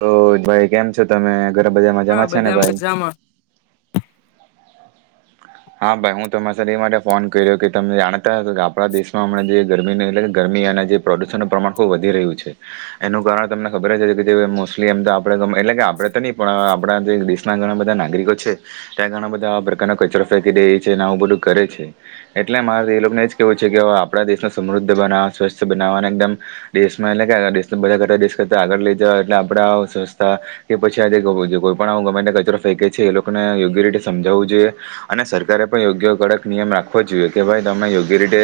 તો ભાઈ કેમ છો તમે ઘર બધામાં હા જમા છેને બધા ભાઈ મજામાં હા ભાઈ હુ, તમારે સર એ માટે ફોન કર્યો કે તમે જાણતા હતો કે આપણા દેશમાં હમણાં જે ગરમીની એટલે કે ગરમી અને જે પ્રદૂષણ નનુ પ્રમાણ ખુબ વધી રહ્યુ છે. એનું કારણ તમને ખબર કે જે મોસ્ટલી એમ આપણે એટલે કે આપડે તો નહી પણ આપણા જે ઘણા બધા નાગરિકો છે ત્યાં ઘણા બધા આ પ્રકારનો કચરો ફેંકી દે છેને આવું બધું કરે છે. એટલે મારે એ લોકોને એ જ કેવું છે, કે આપણા દેશને સમૃદ્ધ બનાવવા સ્વસ્થ બનાવવા એકદમ દેશમાં એટલે કે દેશ બધા કરતાં દેશ કરતા આગળ લઈ જવા એટલે આપણો સ્થા કે પછી આજે કો કોઈ પણ આવું ગમે તે કચરો ફેંકે છે એ લોકોને યોગ્ય રીતે સમજાવવું જોઈએ. અને સરકારે પણ યોગ્ય કડક નિયમ રાખવો જોઈએ કે ભાઈ તમે યોગ્ય રીતે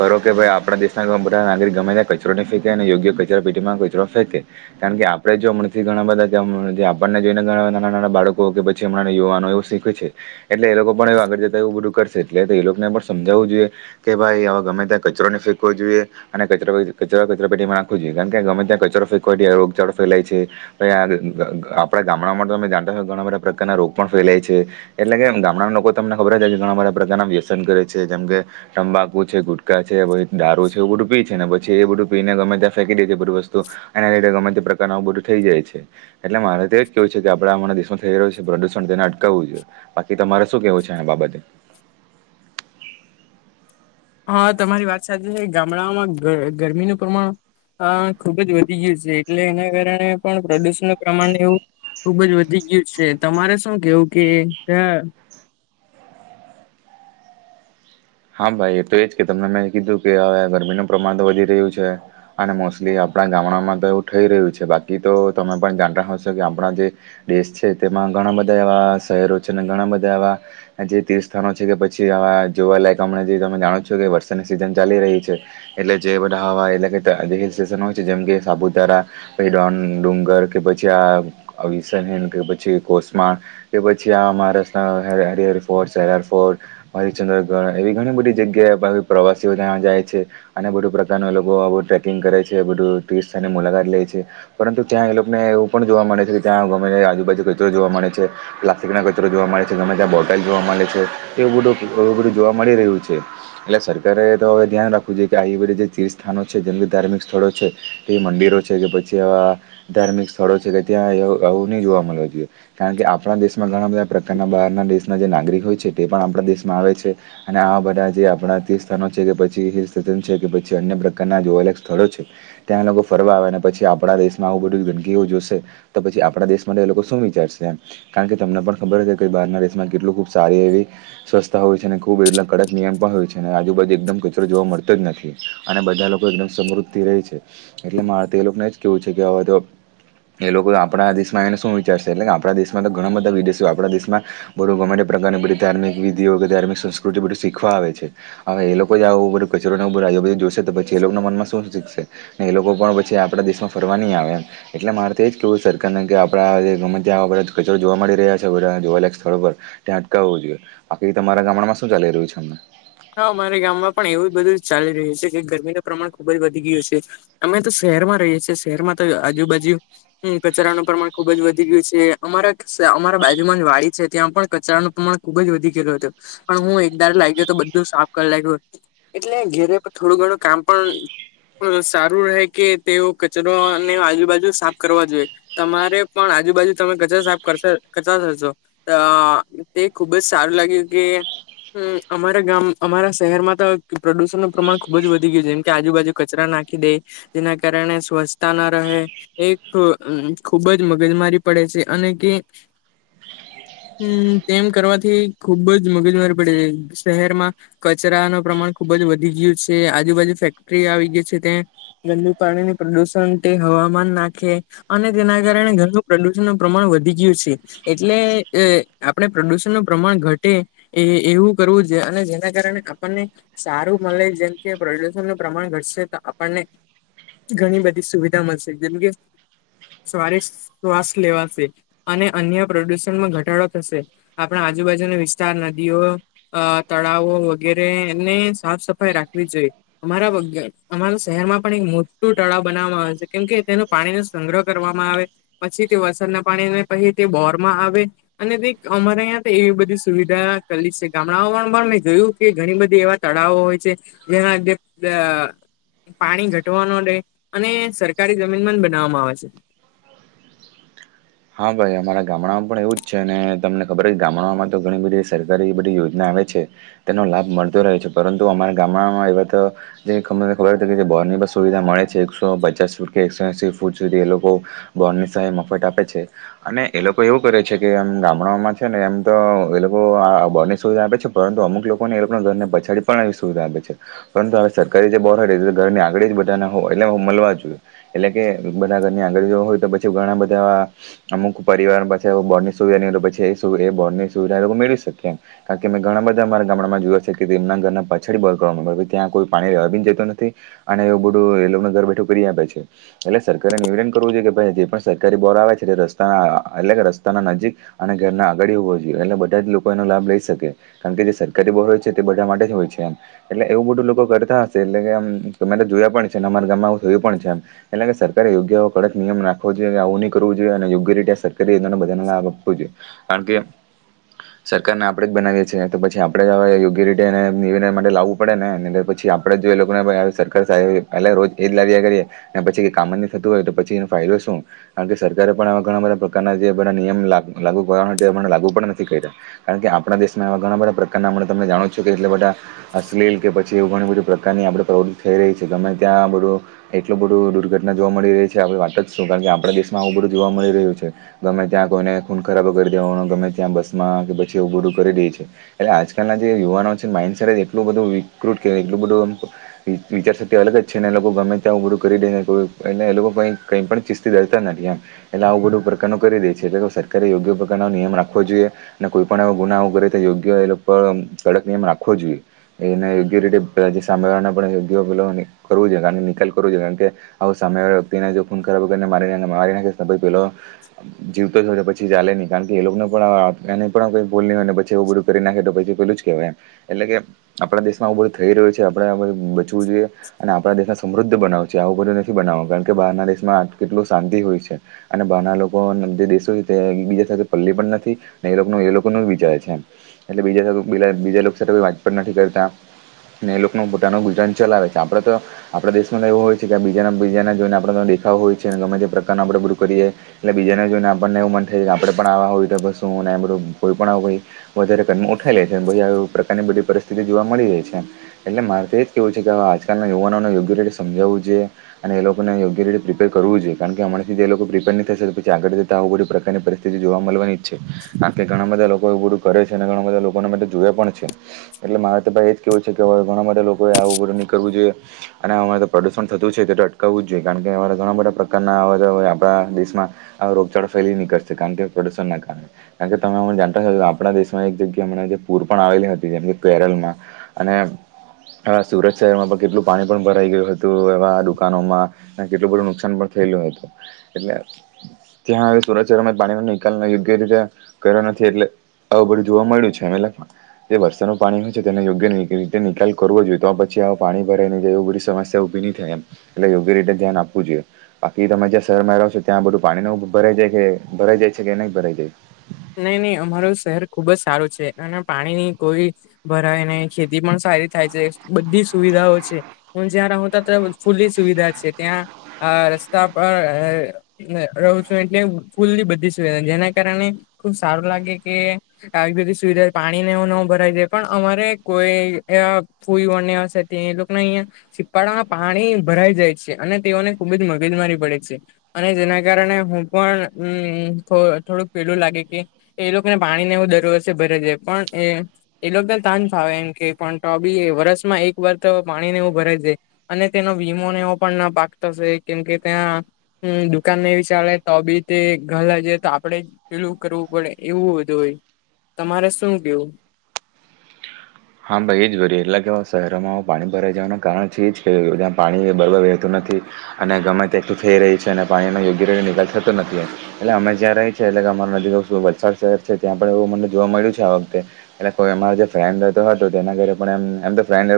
કરો કે ભાઈ આપણા દેશના ગમે બધા નાગરિક ગમે ને કચરો ન ફેંકે અને યોગ્ય કચરા પેટીમાં કચરો ફેકે કારણ કે આપણેે જોમ હમણાં થી ઘણા બધાં ગામ વાળા જે આપણને જોઈને ઘણા બધા નાના નાના બાળકો કે પછી છે માને યુવાનો એ શીખવે છે એટલે એ લોકો પણ એ આગળ જતા એવું બધું કરશે એટલે તો એ લોકોને પણ સમજાવવું જોઈએ. કે ભાઈ આવા ગમે ત્યાં કચરો નઈ ફેકવો જોઈએ. અને કચરો જ કચરા કચરા પેટી માં રાખવું જોઈ કારણ કે ગમે ત્યાં કચરો ફેકો આ રોગચાળો ફેલાય છે. [inaudible] આપડા ગામડામાં તો તમે જાણતા ઘણા બધા પ્રકારના રોગ પણ ફેલાય છે. એટલે કે ગામડા ના લોકો તમને ખબર છે કે ઘણા બધા પ્રકારના વ્યસન કરે છે જેમ કે તંબાકુ છે ગુટ કા છે પી દારૂ છેવ ઉડપી છેને પછી એ બધું પીને ગમે ત્યાં ફેંકી દે છે બધી વસ્તુ એના લીધે ગમે તે પ્રકારના આવું બધું થઇ જાય છે. એટલે મારે તો એજ કેવું છે કે આપડે અમારા દેશમાં થઈ રહ્યું છે પ્રદુષણ તેને અટકાવવું જોએ બાકી તમારે શું કેવું છે. તા ન બાબતે. હા તમારી વાત સાચી છે ગામડાઓમાં ગર ગરમીનું પ્રમાણ હ ખુબ જ વધી ગયું છે એટલે એના કારણે પણ પ્રદુષણ નુ પ્રમાણ એવું ખુબ જ વધી ગયું છે તમારે શું કેવું કે અ. હા ભાઈ એ તો એજ કે તમને મેં કીધું કે હવે ગરમીનું પ્રમાણ તો વધી રહ્યું છે. અને મોસ્ટલી આપણા ગામડામાં તો એવું થઈ રહ્યું છે બાકી તો તમે પણ જાણતા હશો કે આપણા જે દેશ છે તેમાં ઘણા બધા એવા શહેરો છે અને ઘણા બધા એવા જે તીર્થ સ્થાનો છે કે પછી આ જોવાલાયક હમણાં જે તમે જાણો છો કે વરસાદની સિઝન ચાલી રહી છે. એટલે જે બધા હવા એટલે કે તો હિલ સ્ટેશન હોય છે જેમ કે સાપુતારા પેડોન ડુંગર કે પછી આ અવિશનિય કે પછી કોસમા એ પછી આ મહારાષ્ટ્ર હરિહર ફોર્ટ સાર ફોર્ટ હરિચંદ્રગઢ એવી ઘણી બધી જગ્યાએ પ પ્રવાસીઓ જ્યાં જાય છે. અને બધું પ્રકાર નુ એ લોકો આવો ટ્રેકિંગ કરે છે બધું ટુિ સ્થાની મુલાકાત લે છે. પરંતુ ત્યાં એ લોકોને એવું પણ જોવા મળે છે કે ત્યાં ગમે આજુબાજુ કચરો જોવા મળે છે. પ્લાસ્ટિક ના કચરો જોવા મળે છે ગમે ત્યાં બોટલ જોવા મળે છે એવું બધું એું બધું જોવા મળી રહ્યું છે. એટલે સરકારે તો હવે ધ્યાન રાખવું જોઈ કે આ બધી જે તીથૅ સ્થાનો છે જે ધાર્મિક સ્થળો છે. તે મંદિરો છે કે પછી આવા ધાર્મિક સ્થળો છે કે ત્યાં અ આવું નહી જોવા મળે. કારણ કે આપણા દેશમાં ઘણા બધા પ્રકારના બહારના દેશના જે નાગરિક હોય છે તે પણ આપણા દેશમાં આવે છે. અને આ બધા જે આપણા તીથૅ સ્થાનો છે કે પછી હિલ સ્ટેશન છે કે પછી અન્ય પ્રકારના જોવા સ્થળો છે. ત્યાં એ લોકો ફરવા આવે અને પછી આપણા દેશમાં આવું બધી ગંદકીઓ જોશે તો પછી આપણા દેશ માટે એ લોકો શું વિચારશે એમ કારણ કે તમને પણ ખબર હે કે બહારના દેશમાં કેટલું ખુબ સારી એવી સ્વસ્થતા હોય છે. ખૂબ એટલા કડક નિયમ પણ હોય છે અને આજુબાજુ એકદમ કચરો જોવા મળતો જ નથી અને બધા લોકો એકદમ સમૃદ્ધ ધી રહી છે એટલે મારે તો એ લોકોને જ કેવું છે કે હવે તો એ લોકો આપણા દેશમાં એને શું વિચારશે એટલે કે આપણા દેશમાં તો ઘણા બધા વિદેશઓ આપણા દેશમાં બરો ગમે એ પ્રકારની બઘી ધાર્મિક વિઘિઓ કે ધાર્મિક સંસ્થા બધું શીખવા આવે છે હવે એ લોકો જ આવું બધું કચરોને ને આઉ બઘુ જોશે. તો તો પછી એ લોકોના મનમાં શું શીખશે ને એ લોકો પણ પછી આપણા દેશમાં ફરવા નહી આવે એમ. એટલે મારે તો એ જ કેવું છે સરકારને કે આપણા જે ગમે ત્યાં આપણે કચરો જોવા મળી રહ્યા છે બઘા જોવા લાયક સ્થળો પર ત્યાં અટકાવવું જોઈએ બાકી તમારા ગામડામાં શું ચાલી રહ્યું છે અમને હા મારા ગામમાં પણ એવું બધું જ ચાલી રહ્યું છે કે ગરમીનું પ્રમાણ ખુબ જ વધી ગયું છે. અમે તો શહેર માં રહીએ છીએ શહેરમાં તો આજુબાજુ હમ કચરાનું પ્રમાણ ખુબ જ વધી ગયું છે અમારા સ અમારા બાજુમાં વાડી છે ત્યાં પણ કચરાનું પ્રમાણ ખુબ જ વધી ગયેલો હતો પણ હું એકધારો લાગ્યો તો. બધું સાફ કરી લાયગો એટલે ઘેરે થોડું ઘણું કામ પણ પણ સારું રહે કે તેઓ કચરોને આજુબાજુ સાફ કરવા જોઈએ. તમારે પણ આજુ બાજુ તમે કચરા સાફ કરશો, કચરા [unintelligible] અ તે ખુબ જ સારું લાગ્યું કે અમા ગામ અમારા શહેરમાં તો પ્રદુષણ નું પ્રમાણ ખુબ જ વધી ગયું છે જેમ કે આજુબાજુ કચરા નાખી દે. જેના કારણે સ્વચ્છતા ના રહે. એક ખુબ જ મગજમારી પડે છે અને કે હમમ તેમ કરવાથી ખુબ જ મગજમારી પડે. શહેરમાં કચરા નુ પ્રમાણ ખુબ જ વધી ગીયું છે આજુબાજુ ફેક્ટરી આવી ગયી છે ત્યાં ગંદુ પાણીની પ્રદુષણ તે હવામાન નાખે. અને તેના કારણે ઘરનું પ્રદુષણનુ પ્રમાણ વધી ગયું છે. એટલે આપણેે પ્રદુષણ નું પ્રમાણ ઘટે એવું કરવું અને જેના કારણે આપણને સારું મળે જેમ કે પ્રદૂષણનુ પ્રમાણ ઘટશે તો આપણને ઘણી બધી સુવિધા મળશે જેમ કે સારી શ્વાસ લેવાશે. અને અન્ય પ્રદુષણમાં ઘટાડો થશે. આપણા આજુબાજુના વિસ્તાર, નદીઓ અ તળાવો વગેરે એને સાફ સફાઈ રાખવી જોઈએ. અમારા વગ અમારા શહેરમાં પણ એક મોટું તળાવ બનાવામાં આવે છે કેમ કે તેનું પાણી નો સંગ્રહ કરવામાં આવે પછી તે વરસાદના પાણીને પછી તે બોર માં આવે અને અમારે અયા તો એવી બધી સુવિધા કરેલી છે. ગામડાઓમાં પણ મે જોયું કે ઘણી બધી એવા તળાવો હોય છે જેના જે પાણી ઘટવાનો રહેે અને સરકારી જમીનમાં જ બનાવવામાં આવે છે. હા ભાઈ અમારા ગામડામાં પણ એવું જ છે અને તમને ખબર હો કે ગામડામાં તો ઘણી બધી સરકારી એ બધી યોજના આવે છે. તેનો લાભ મળતો રહે છે પરંતુ અમારા ગામડામાં એવા તો જેમને ખબર કે જે બોરની સુવિધા મળે છે એકસો પચાસ ફૂટ કે એકસો એસી ફૂટ સુધી એ લોકો બોરની સહાય મફત આપે છે. અને એ લોકો એવું કરે છે કે એમ ગામડાઓમાં છે ને એમ તો એ લોકો આ બોરની સુવિધા આપે છે પરંતુ અમુક લોકોને એ લોકો ઘરને પછાડી પણ આવી સુવિધા આપે છે. પરંતુ હવે સરકારી જે બોર તે ઘરની આગળ જ બધા ના હોય એટલે હો મળવા જોઈએ. એટલે કે બધા ઘરની આગાડી હોય તો પછી ઘણા બધા અમુક પરિવાર પછી બોરની સુવિધા એ એ બોરની સુવિધા એ લોકો મેળવી શકે એમ. કારણ કે મે ઘણા બધા અમારા ગામડામાં જોયા છે કે તેમના ઘરના પાછાડી બોર કરવા ત્યાં કોઈ પાણી લેવા પણ જતા નથી. અને એવું બધું એ લોકોને ઘર બેઠું કરી આપે છે. એટલે સરકારે નિવેદન કરવું જોઈએ કે ભાઈ જે પણ સરકારી બોર આવે છે રસ્ત રસ્તા એટલે કે રસ્તાના નજીક અને ઘરના આગળ હોવા જોઈએ એટલે બધા જ લોકો એનો લાભ લઈ શકે. કારણ કે જે સરકારી બોર હોય છે તે બધા માટે જ હોય છે એમ. એટલે એવું બધું લોકો કરતા હશે એટલે કે આમ અમે તો જોયા પણ છે ને અમારા ગામમાં એવું થયું પણ છે એમ. એટલે કે સરકારે યોગ્ય કડક નિયમ નાખવો જોઈએ કે આવું ની કરવુ જોઈએ અને યોગ્ય રીતે સરકારી યોજનાનો બધાને લાભ થવો જોઈએ કારણ કે સરકારને આપડે જ બનાવીએ છીએ ને તો પછી આપણેે જ યોગ્ય રીતે એને નિવેદ માટે લાવવું પડે ને પછી આપડે જ જો એ લોકોને ભાઈ સરકાર સાહેબ પહેલા રોજ એ જ લાવ્યા કરીએ. પછી કામજ ની થતું હોય તો પછી એનો ફાયદો શું કારણ કે સરકારે પણ આ ઘણા બધા પ્રકારના જે બધા નિયમ લાગુ કરવાના તે લાગુ પણ નથી કર્યા. કારણ કે આપણા દેશમાં એવા ઘણા બધા પ્રકારના તમને જાણો છું કે જેટલા બધા અશ્લીલ કે પછી એવી ઘણી બધી પ્રકારની આપડે પ્રવૃત્તિ થઈ રહી છે ગમે ત્યાં બધું એટલું બધું દુર્ઘટના જોવા મળી રહી છે આપણે વાત જ શું કારણ કે આપણા દેશમાં આવું બધું જોવા મળી રહ્યું છે. ગમે ત્યાં કોઈને ખૂન ખરાબ કરી દેવાનો, ગમે ત્યાં બસ માં કે પછી એવું બધું કરી દે છે. એટલે આજકાલના જે યુવાનો છે માઇન્ડસેટ એટલું બધું વિકૃત કેય એટલું બધું વિચારશક્તિ અલગ જ છે ને લોકો ગમે ત્યાં આવું બધું કરી દે ને એ એ લોકો કઈ કઈ પણ કિ તા નથી એટલે આવું બધું પ્રકારો નું કરી દે છે એટલે સરકારે યોગ્ય પ્રકારનો નિયમ રાખવો જોઈએ. ને કોઈ પણ એવો ગુનાઓ કરે તો યોગ્ય એ લોકો કડક નિયમ રાખવો જોઈએ. એને યોગ્ય રીતે પેલા જે સાંભળવાના પણ યોગ્ય પેલો નિકાલ કરવો જોઈએ કારણ કે આવ સામે વાળા વ્યક્તિને જો ખૂન ખરાબા કરીને મારી નાખે મારી નાખશ આપડે પેલો જીવતો છો પછી ચાલે નહી કારણ કે એ લોકોને પણ આ એને પણ કોઈ ભૂલ નહીં હોય પછી એવું બધું કરી નાખે તો પછી પેલું જ કેહેવાયમ એટલે કે આપડા દેશમાં ઉડું થઈ રહ્યું છે આપડે આ બધ બચવું જોઈએ અને આપડા દેશના સમૃદ્ધ બનાવ છે આવું બધું નથી બનાવ કારણ કે બહારના દેશમાં કેટલું શાંતિ હોય છે. અને બહારના લોકો જે દેશો છે તે બીજા સાથે પલ્લી પણ નથી. ને એ લોક એ લોકો ન જ વિચાર છે એટલે બીજા બીજા સાથે વાત પણ નથી કરતા. ને એ લોક નું પોતાનો ગુજરાન ચલાવે છે આપડે તો આપડા દેશ માં એવુ હોય છે કે બીજાના બીજના જોઈને આપડે દેખાવ હોય છે ગમે તે પ્રકારના આપ કરીએ એટલે બીજાને જોઈને આપણને એવું મન થાય કે આપડે પણ આવા હોય તો બસ શું ને એ બધું કોઈ પણ આવું કઈ વધારે કર્મ ઉઠાઈ લે છે આવી પ્રકારની બધી પરિસ્થિતિ જોવા મળી રહી છે. એટલે મારે તો એ જ કેહેવું છે કેવે આજકાલના યુવાનોને યોગ્ય રીતે સમજાવવું જોઈએ અને એ લોકોને યોગ્ય રીતે પ્રિપેર કરવું જોઈએ કારણ કે હમણા થી એ લોકો પ્રિપેરહી નહીં કરી શકે પછી આગળ જતાં હું બધું પ્રકારની સ્થિતિ જોવા મળવાની ઈ્ છે આંખે ઘણા બધા લોકો આવું બધું કરે છે અને ઘણા બધા લોકોને મે જોયા પણ છે. એટલે મારે તો ભાઈ એજ કેવું છે કેવે ઘણા બધા લોકોએ આવું બધું નહીં કરવું જોઈએ. અને અમારે તો પ્રદુષણ થતું છે તો અટકાવું જ જોઈએ કારણ કે અમારા ઘણા બધા પ્રકારના આવા બધા તા દેશમાં રોગચાળો ફેલી નીકળશે કારણ કે પ્રદૂષણના કારણે. કારણ કે તમે હમને જાણતો કે આપણા દેશમાં એક જગ્યા હમણાં જે પૂર પણ આવેલી હતી જેમ કે કેરલમાં અને અહ સુરત શહેરમાં પણ કેટલું પાણી પણ ભરાઈ ગયું હતું એવા દુકાનોમાં અને કેટલું બધું નુકસાન પણ થયેલું હતું એટલે ત્યાં હવે સુરત શહેરોમાં પાણીનો નિકાલ યોગ્ય રીતે કર્યો નથી એટલે આવું બધું જોવા મળ્યું છે અમે લખવા જે વરસાનું પાણી હોય છે તેને યોગ્ય રીતે નિકાલ કરવો જોઈ તો આ પછી આવ પાણી ભરાઈ ને જે એવી બધી સમસ્યા નહીં થાય એમ એટલે યોગ્ય રીતે ધ્યાન આપવું જોઈએ બાકી તમે શહેરમાં રહશે ત્યાં બધું પાણી ન ભરાઈ જાય કે ભરાઈ જાય છે કે નહી ભરાઈ જાય? નહી નહી અમાર શહેર ખુબ જ સારું છે અને પાણીની કોઈ ભરાય નઈ ખેતી પણ સારી થાય છે બધી સુવિધાઓ છે. હું જ્યાં રહું તો ફુલ્લી સુવિધા છે ત્યાં અહ રસ્તા પર અહ અહ અહ રહું છું એટલે ફુલ્ની બધી સુવિધા જેના કારણે ખુબ સારું લાગે કે આવી બધી સુવિધા પાણીને એવું નો ભરાય જાય પણ અમારે કોઈ અહ ફૂલ વનનિયાસ હતી એ લોક ને અહીંયા સીપાળમાં પાણી ભરાઈ જાય છે અને તેઓને ખુબ જ મગજ મારી પડે છે. અને જેના કારણે હું પણ અમ્મ અમ્મ થોડો થોડુંક પેલું લાગે એ લોકોને પાણીને હું દર વર્ષે ભરે જાય પણ એ એ લોકો તો તાજ ફાવે એમ કે પણ તો બી વરસમાં એક વાર તો પાણી ને એવું ભરાય દે અને તેનો વીમોને એવો પણ પાક થશે કેમ કે ત્યાં હમ્મ દુકાન નને વિ ચાલે તો બી તે ગરજ તો આપડે પેલું કરવું પડે એવું બધું હોય. તમારે શું કેવું? હા, ભાઈ એ જ બએ એટલે કે હ શહેરોમાં હ પાણી ભરાઈ જવાનું કારણ છે એ જ ક ત્યાં પાણી બરાબર વહેતું નથી અને ગમે તે એકલું થઈ રહી છે અને પાણીનો યોગ્ય રીતે નિકાલ થતો નથી. એટલે અમે જ્યાં રહી એટલે કે અમાર નજી વલસાડ શહેર છે ત્યાં પણ એવું મને જોવા મળ્યું છે આ વખતે એટલે અમારો જે ફ્રેન્ડ હતો તો તેના ઘરે પર એમ એમ તો ફ્રેન્ડ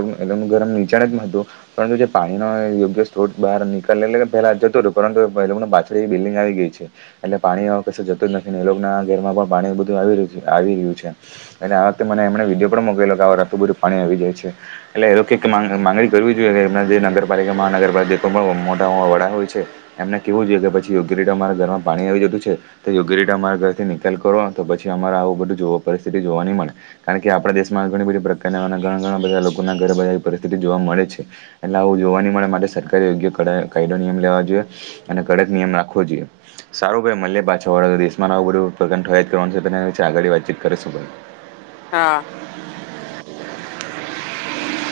ગરમ નીચાણ જ હતું પરંતુ જે પાણીનો યોગ્ય સ્ત્રોત બહાર નીકળે એટ પહેલા જતોું હતું પરંત લોકોને પાછળ બિલ્ડિંગ આવી ગઈ છે. એટલે પાણી કશ જતું જ નથી ને એ ના ઘર માં પણ પાણી બધું આવી રયું આવી રહ્યું છે. એટલે આ વખતે મને એમને વિડીયો પણ મોકલો કે આ રાતો બરું પાણી આવી જાય છે. એટલે એ લોગ માંગણી કરવી જોઈએ કે એમ નગરપાલિકામાં નગરપાલિકા પણ મોટા વડા હોય છે. એમને કેવું જોઈએ પી યોગ્ય રીડ મારા ઘરમાં પાણી આવી જતું છે. તો યોગ્ય રીતે અમારા ઘરથી નિકાલ કરો પછી અમારે આવું બધું જો પરિસ્થિતિ જોવા નહી મળે. કારણ કે આપડા દેશ માં ઘણી બધી પ્રકારના ઘણા ઘણા બધા લોકો ઘણા બધા પરિસ્થિતિ જોવા મળે છે. એટલે આવું યુવાની મળે માટે સરકારે યોગ્ય કાયદો નિયમ લેવા જોઈએ. અને કડક નિયમ રાખવો જોઈએ. સારું ભાઈ મલે પાછા વાળા દેશમાં આવું બધું [inaudible] કરવાનું છે આગળ વાતચીત કરશું ભાઈ હા